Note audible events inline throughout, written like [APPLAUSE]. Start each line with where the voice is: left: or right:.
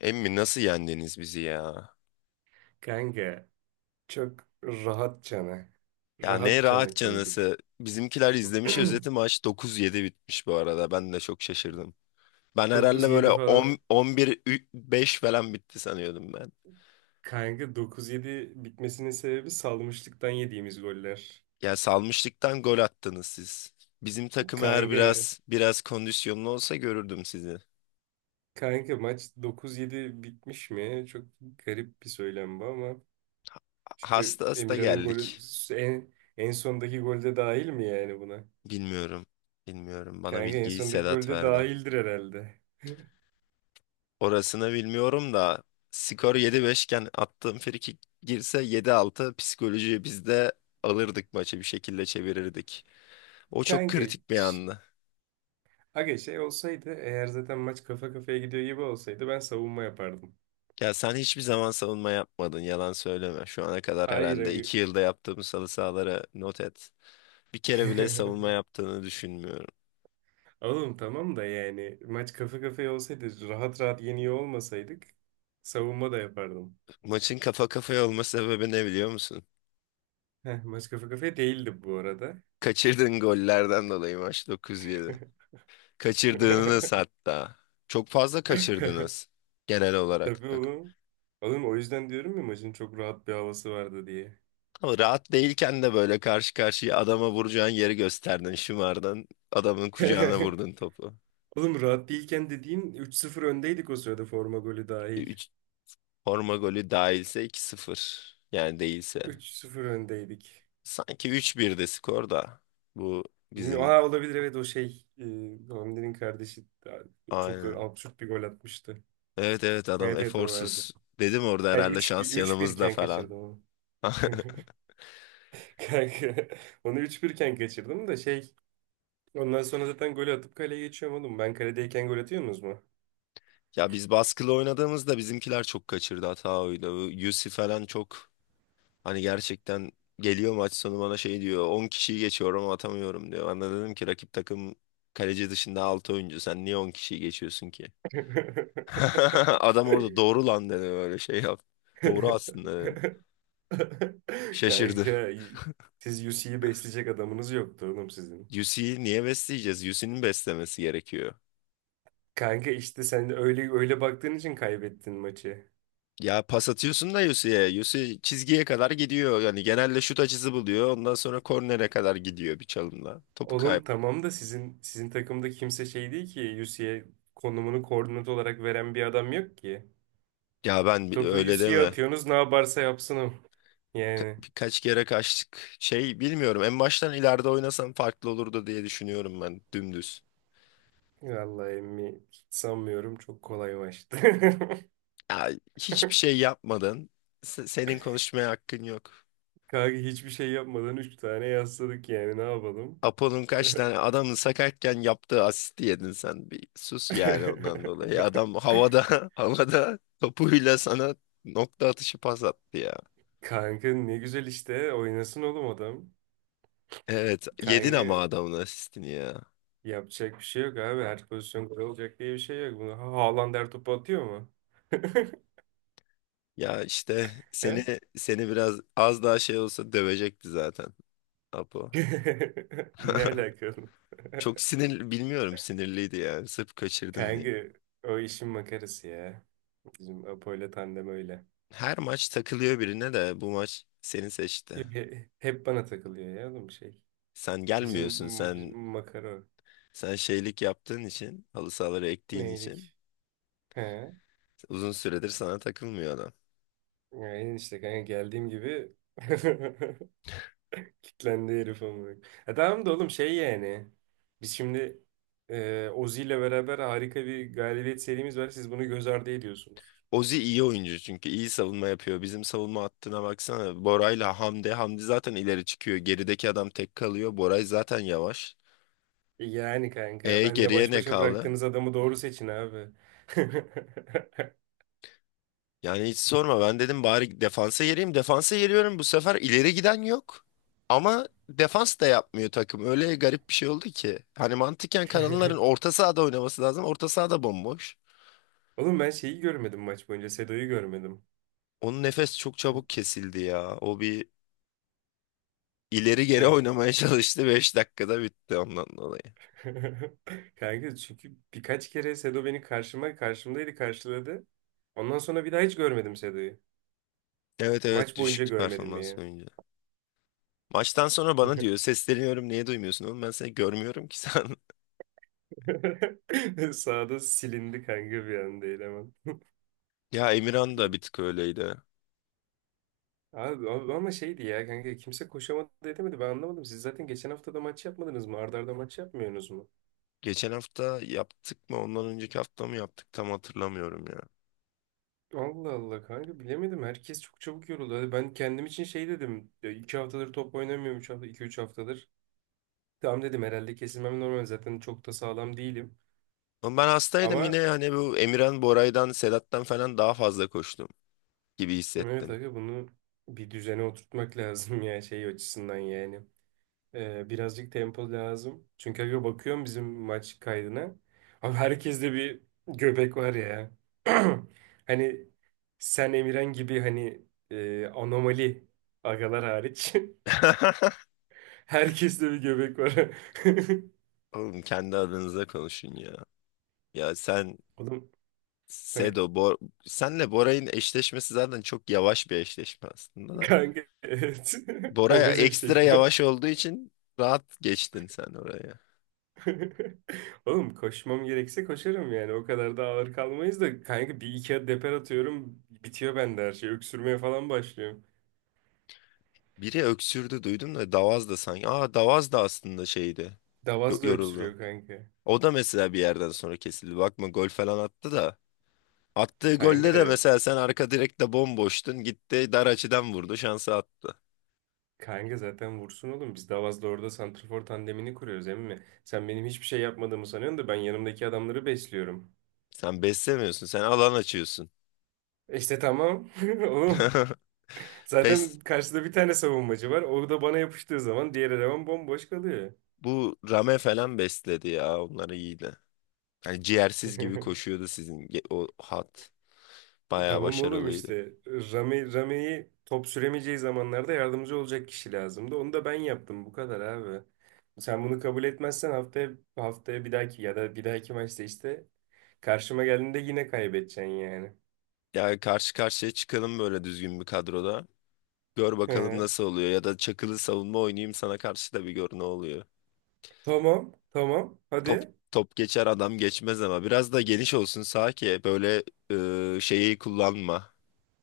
left: Emmi nasıl yendiniz bizi ya?
right: Kanka çok rahat cana.
left: Ya ne
right: Rahat
left: rahat
right: cana koyduk.
left: canısı. Bizimkiler izlemiş özeti
right: [CLEARS THROAT]
left: maç 9-7 bitmiş bu arada. Ben de çok şaşırdım. Ben herhalde böyle
right: 9-7 falan.
left: 10 11 beş falan bitti sanıyordum ben.
right: Kanka 9-7 bitmesinin sebebi salmışlıktan yediğimiz goller.
left: Ya salmışlıktan gol attınız siz. Bizim takım eğer
right: Kanka,
left: biraz biraz kondisyonlu olsa görürdüm sizi.
right: kanka maç 9-7 bitmiş mi? Çok garip bir söylem bu ama. Çünkü
left: Hasta hasta
right: Emirhan'ın golü
left: geldik.
right: en sondaki golde dahil mi yani buna?
left: Bilmiyorum. Bilmiyorum. Bana
right: Kanka en
left: bilgiyi
right: sondaki
left: Sedat
right: golde
left: verdi.
right: dahildir herhalde.
left: Orasını bilmiyorum da skor 7-5 iken attığım frikik girse 7-6 psikolojiyi biz de alırdık maçı bir şekilde çevirirdik. O
right: [LAUGHS]
left: çok
right: Kanka
left: kritik bir andı.
right: aga şey olsaydı eğer zaten maç kafa kafaya gidiyor gibi olsaydı ben savunma yapardım.
left: Ya sen hiçbir zaman savunma yapmadın, yalan söyleme. Şu ana kadar
right: Hayır
left: herhalde
right: aga.
left: 2 yılda yaptığımız halı sahaları not et. Bir kere bile savunma
right: [LAUGHS]
left: yaptığını düşünmüyorum.
right: Oğlum tamam da yani maç kafa kafaya olsaydı rahat rahat yeniyor olmasaydık savunma da yapardım.
left: Maçın kafa kafaya olma sebebi ne biliyor musun?
right: Heh, maç kafa kafaya değildi bu arada.
left: Kaçırdığın gollerden dolayı maç 9-7. Kaçırdığınız
right: [LAUGHS]
left: hatta. Çok fazla kaçırdınız genel olarak.
right: Tabii oğlum. Oğlum o yüzden diyorum ya maçın çok rahat bir havası vardı diye.
left: Ama rahat değilken de böyle karşı karşıya adama vuracağın yeri gösterdin, şımardın, adamın kucağına
right: [LAUGHS]
left: vurdun topu.
right: Oğlum rahat değilken dediğin üç sıfır öndeydik o sırada forma golü dahil.
left: 3 forma golü dahilse 2-0. Yani değilse.
right: üç sıfır öndeydik.
left: Sanki 3-1'de skor da. Bu
right: Bilmiyorum.
left: bizim,
right: Aa, olabilir evet o şey. Hamdi'nin kardeşi çok
left: aynen.
right: absürt bir gol atmıştı.
left: Evet evet, adam
right: Evet evet o
left: eforsuz.
right: vardı.
left: Dedim orada
right: Hani
left: herhalde
right: üç bir
left: şans
right: üç bir
left: yanımızda
right: iken
left: falan.
right: kaçırdım onu.
left: [LAUGHS]
right: [LAUGHS] Kanka onu 3-1 iken kaçırdım da ondan sonra zaten golü atıp kaleye geçiyorum oğlum. Ben kaledeyken gol atıyor musunuz mu?
left: Ya biz baskılı oynadığımızda bizimkiler çok kaçırdı, hata oydu. Bu Yusuf falan çok, hani gerçekten geliyor maç sonu bana şey diyor. 10 kişiyi geçiyorum, atamıyorum diyor. Ben de dedim ki rakip takım kaleci dışında 6 oyuncu. Sen niye 10 kişiyi geçiyorsun ki? [LAUGHS] Adam orada
right: [LAUGHS]
left: doğru lan dedi, böyle şey yap. Doğru aslında dedi. Şaşırdı.
right: Kanka siz UC'yi besleyecek adamınız yoktu oğlum sizin.
left: Yusi'yi niye besleyeceğiz? Yusi'nin beslemesi gerekiyor.
right: Kanka işte sen öyle öyle baktığın için kaybettin maçı.
left: Ya pas atıyorsun da Yusi'ye. Yusi çizgiye kadar gidiyor. Yani genelde şut açısı buluyor. Ondan sonra kornere kadar gidiyor bir çalımla. Topu kayıp.
right: Oğlum tamam da sizin takımda kimse şey değil ki Yusi'ye konumunu koordinat olarak veren bir adam yok ki.
left: Ya ben
right: Topu
left: öyle
right: Yusi'ye
left: deme.
right: atıyorsunuz ne yaparsa yapsın o. Yani
left: Birkaç kere kaçtık. Şey, bilmiyorum, en baştan ileride oynasam farklı olurdu diye düşünüyorum ben dümdüz.
right: vallahi emmi hiç sanmıyorum, çok kolay maçtı. [LAUGHS]
left: Ya, hiçbir şey yapmadın. Senin konuşmaya hakkın yok.
right: Kanka hiçbir şey yapmadan 3 tane yasladık, yani ne yapalım?
left: Apo'nun kaç tane adamın sakatken yaptığı asisti yedin sen. Bir sus yani ondan dolayı. Adam
right: [LAUGHS]
left: havada [LAUGHS] havada topuyla sana nokta atışı pas attı ya.
right: Kanka ne güzel, işte oynasın oğlum adam.
left: Evet yedin
right: Kanka
left: ama adamın asistini ya.
right: yapacak bir şey yok abi, her pozisyon gol olacak diye bir şey yok. Bunu Haaland her topu atıyor mu? [LAUGHS]
left: Ya işte
right: He?
left: seni biraz az daha şey olsa dövecekti zaten Apo.
right: [LAUGHS] Ne
left: [LAUGHS]
right: alakalı? [LAUGHS]
left: Çok sinir, bilmiyorum, sinirliydi yani sırf kaçırdın diye.
right: Kanka o işin makarası ya. Bizim Apo ile tandem öyle.
left: Her maç takılıyor birine de bu maç seni seçti.
right: Hep bana takılıyor ya oğlum şey.
left: Sen
right: Bizim
left: gelmiyorsun, sen
right: bizim makara o.
left: sen şeylik yaptığın için, halı sahaları ektiğin için
right: Neylik? He.
left: uzun süredir sana takılmıyor adam.
right: Yani işte kanka geldiğim gibi [LAUGHS] kitlendi herif ama. E tamam da oğlum şey yani. Biz şimdi Ozi ile beraber harika bir galibiyet serimiz var. Siz bunu göz ardı ediyorsunuz.
left: Ozi iyi oyuncu çünkü iyi savunma yapıyor. Bizim savunma hattına baksana. Bora'yla Hamdi. Hamdi zaten ileri çıkıyor. Gerideki adam tek kalıyor. Boray zaten yavaş.
right: Yani kanka
left: E
right: benle
left: geriye
right: baş
left: ne
right: başa
left: kaldı?
right: bıraktığınız adamı doğru seçin abi. [LAUGHS]
left: Yani hiç sorma, ben dedim bari defansa yeriyim. Defansa yeriyorum, bu sefer ileri giden yok. Ama defans da yapmıyor takım. Öyle garip bir şey oldu ki. Hani mantıken kanalların orta sahada oynaması lazım. Orta sahada bomboş.
right: Oğlum ben şeyi görmedim maç boyunca. Sedo'yu görmedim.
left: Onun nefes çok çabuk kesildi ya. O bir ileri geri
right: Heh.
left: oynamaya [LAUGHS] çalıştı. 5 dakikada bitti ondan dolayı.
right: [LAUGHS] Kanka çünkü birkaç kere Sedo beni karşıma karşımdaydı karşıladı. Ondan sonra bir daha hiç görmedim Sedo'yu.
left: Evet evet,
right: Maç boyunca
left: düşük
right: görmedim
left: performans
right: ya.
left: oyuncu. Maçtan sonra bana diyor, sesleniyorum niye duymuyorsun oğlum, ben seni görmüyorum ki sen. [LAUGHS]
right: [LAUGHS] Sağda silindi kanka bir anda eleman.
left: Ya Emirhan da bir tık öyleydi.
right: Abi ama şeydi ya kanka, kimse koşamadı edemedi, ben anlamadım. Siz zaten geçen hafta da maç yapmadınız mı? Arda arda maç yapmıyorsunuz mu?
left: Geçen hafta yaptık mı? Ondan önceki hafta mı yaptık? Tam hatırlamıyorum ya.
right: Allah Allah kanka, bilemedim. Herkes çok çabuk yoruldu. Hadi ben kendim için şey dedim. Ya 2 haftadır top oynamıyorum. 3 hafta, 2 3 haftadır. Tamam dedim, herhalde kesilmem normal. Zaten çok da sağlam değilim.
left: Ama ben hastaydım yine,
right: Ama
left: hani bu Emirhan, Boray'dan, Sedat'tan falan daha fazla koştum gibi
right: evet
left: hissettim.
right: aga, bunu bir düzene oturtmak [LAUGHS] lazım ya şey açısından yani. Birazcık tempo lazım. Çünkü aga bakıyorum bizim maç kaydına. Abi herkeste bir göbek var ya. [CLEARS THROAT] Hani sen Emirhan gibi hani anomali agalar hariç. [LAUGHS]
left: [LAUGHS]
right: Herkeste bir göbek var. [LAUGHS]
left: Oğlum kendi adınıza konuşun ya. Ya sen
right: Oğlum he,
left: Sedo, Bor senle Boray'ın eşleşmesi zaten çok yavaş bir eşleşme aslında da.
right: kanka evet. [LAUGHS]
left: Bora
right: Obez
left: ekstra
right: eşleşme.
left: yavaş olduğu için rahat geçtin sen oraya.
right: [LAUGHS] Oğlum koşmam gerekse koşarım yani. O kadar da ağır kalmayız da kanka, bir iki adet deper atıyorum, bitiyor bende her şey. Öksürmeye falan başlıyorum.
left: Biri öksürdü duydum da Davaz da sanki. Aa Davaz da aslında şeydi.
right: Davaz da
left: Yoruldu.
right: öksürüyor kanka.
left: O da mesela bir yerden sonra kesildi. Bakma gol falan attı da. Attığı golde de
right: Kanka
left: mesela sen arka direkte bomboştun. Gitti dar açıdan vurdu. Şansı attı.
right: Kanka zaten vursun oğlum. Biz Davaz'da orada santrafor tandemini kuruyoruz emmi. Sen benim hiçbir şey yapmadığımı sanıyorsun da ben yanımdaki adamları besliyorum.
left: Sen beslemiyorsun. Sen alan açıyorsun.
right: İşte tamam. [LAUGHS] Oğlum.
left: [LAUGHS]
right: Zaten
left: Pes,
right: karşıda bir tane savunmacı var. O da bana yapıştığı zaman diğer eleman bomboş kalıyor.
left: bu Rame falan besledi ya. Onları iyiydi. Yani ciğersiz gibi
right: [LAUGHS]
left: koşuyordu sizin o hat. Bayağı
right: Tamam oğlum
left: başarılıydı.
right: işte. Rame'yi top süremeyeceği zamanlarda yardımcı olacak kişi lazımdı. Onu da ben yaptım. Bu kadar abi. Sen bunu kabul etmezsen haftaya bir dahaki ya da bir dahaki maçta işte karşıma geldiğinde yine kaybedeceksin yani.
left: Yani karşı karşıya çıkalım böyle düzgün bir kadroda. Gör bakalım
right: [LAUGHS]
left: nasıl oluyor. Ya da çakılı savunma oynayayım sana karşı da bir gör ne oluyor.
right: Tamam, tamam.
left: Top,
right: Hadi.
left: top geçer adam geçmez, ama biraz da geniş olsun sağ ki böyle şeyi kullanma.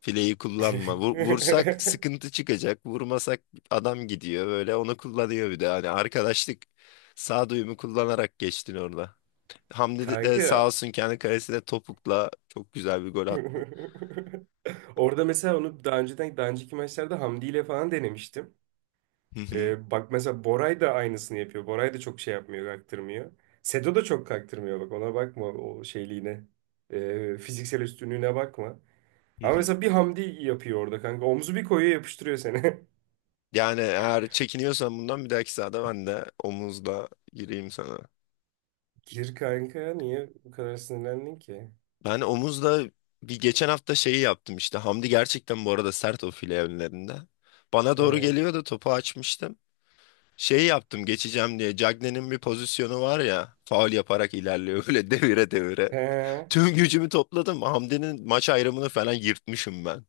left: Fileyi kullanma. Vursak
right: [LAUGHS]
left: sıkıntı çıkacak. Vurmasak adam gidiyor, böyle onu kullanıyor bir de. Hani arkadaşlık sağduyumu kullanarak geçtin orada. Hamdi de sağ
right: Kanka.
left: olsun kendi kalesine topukla çok güzel bir gol attı.
right: [LAUGHS] Orada mesela onu daha önceki maçlarda Hamdi ile falan denemiştim.
left: Hı hı,
right: Bak mesela Boray da aynısını yapıyor. Boray da çok şey yapmıyor, kaktırmıyor. Sedo da çok kaktırmıyor, bak ona bakma o şeyliğine. Fiziksel üstünlüğüne bakma.
left: hı
right: Ama
left: hı.
right: mesela bir Hamdi yapıyor orada kanka. Omzu bir koyuyor, yapıştırıyor seni.
left: Yani eğer çekiniyorsan bundan, bir dahaki sahada ben de omuzla gireyim sana.
right: [LAUGHS] Gir kanka, niye bu kadar sinirlendin ki?
left: Ben omuzda bir geçen hafta şeyi yaptım işte. Hamdi gerçekten bu arada sert o file önlerinde. Bana doğru
right: Evet.
left: geliyordu, topu açmıştım. Şeyi yaptım geçeceğim diye. Cagney'nin bir pozisyonu var ya. Faul yaparak ilerliyor [LAUGHS] böyle devire devire.
right: He.
left: Tüm gücümü topladım. Hamdi'nin maç ayrımını falan yırtmışım ben.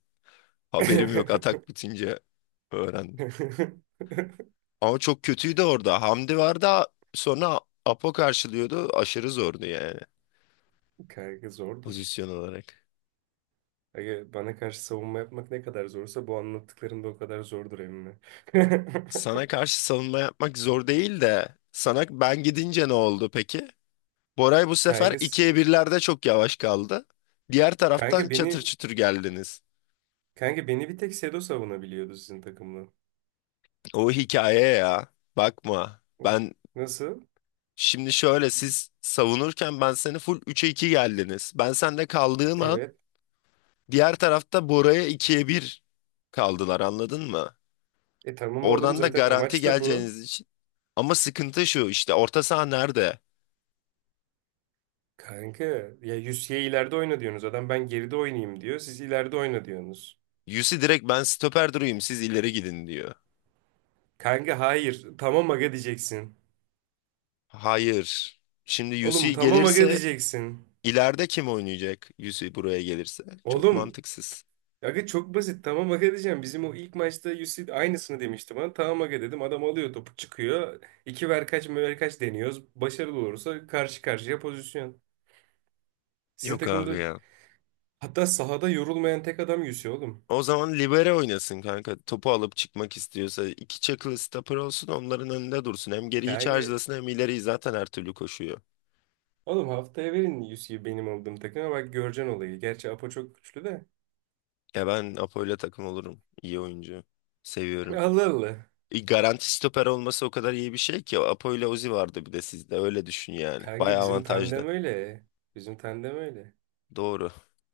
left: Haberim yok, atak
right: [LAUGHS]
left: bitince öğrendim. Ama çok kötüydü orada. Hamdi vardı, sonra Apo karşılıyordu. Aşırı zordu yani
right: Kanka zordur.
left: pozisyon olarak.
right: Aga, bana karşı savunma yapmak ne kadar zorsa bu anlattıkların da o kadar zordur emmi. [LAUGHS]
left: Sana karşı savunma yapmak zor değil de sana ben gidince ne oldu peki? Boray bu sefer
right: Kanka, s-
left: 2-1'lerde çok yavaş kaldı. Diğer taraftan
right: kanka
left: çatır
right: beni
left: çutur geldiniz.
right: kanka beni bir tek Sedo savunabiliyordu sizin takımla.
left: O hikaye ya. Bakma. Ben
right: Nasıl?
left: şimdi şöyle, siz savunurken ben seni full 3'e 2 geldiniz. Ben sende kaldığım an
right: Evet.
left: diğer tarafta Bora'ya 2-1 kaldılar, anladın mı?
right: E tamam oğlum,
left: Oradan da
right: zaten
left: garanti
right: amaç da bu.
left: geleceğiniz için. Ama sıkıntı şu işte, orta saha nerede?
right: Kanka ya Yusye ileride oyna diyorsunuz. Adam ben geride oynayayım diyor. Siz ileride oyna diyorsunuz.
left: Yusi direkt ben stoper durayım siz ileri gidin diyor.
right: Kanka hayır. Tamam aga diyeceksin.
left: Hayır. Şimdi
right: Oğlum
left: UC
right: tamam aga
left: gelirse
right: diyeceksin.
left: ileride kim oynayacak, UC buraya gelirse? Çok
right: Oğlum
left: mantıksız.
right: aga çok basit, tamam aga diyeceğim. Bizim o ilk maçta UC aynısını demişti bana. Tamam aga dedim. Adam alıyor topu çıkıyor. İki ver kaç möver kaç deniyoruz. Başarılı olursa karşı karşıya pozisyon. Sizin
left: Yok abi
right: takımda
left: ya.
right: hatta sahada yorulmayan tek adam UC oğlum.
left: O zaman libero oynasın kanka. Topu alıp çıkmak istiyorsa iki çakılı stopper olsun onların önünde dursun. Hem geriyi
right: Yani
left: charge'lasın, hem ileriyi zaten her türlü koşuyor.
right: oğlum haftaya verin UC'yi benim olduğum takıma, bak göreceksin olayı. Gerçi Apo çok güçlü de.
left: Ya ben Apo'yla takım olurum. İyi oyuncu.
right: [LAUGHS]
left: Seviyorum.
right: Allah Allah.
left: Garanti stoper olması o kadar iyi bir şey ki. Apo'yla Uzi vardı bir de sizde. Öyle düşün yani.
right: Kanka
left: Bayağı
right: bizim
left: avantajlı.
right: tandem öyle. Bizim tandem öyle.
left: Doğru.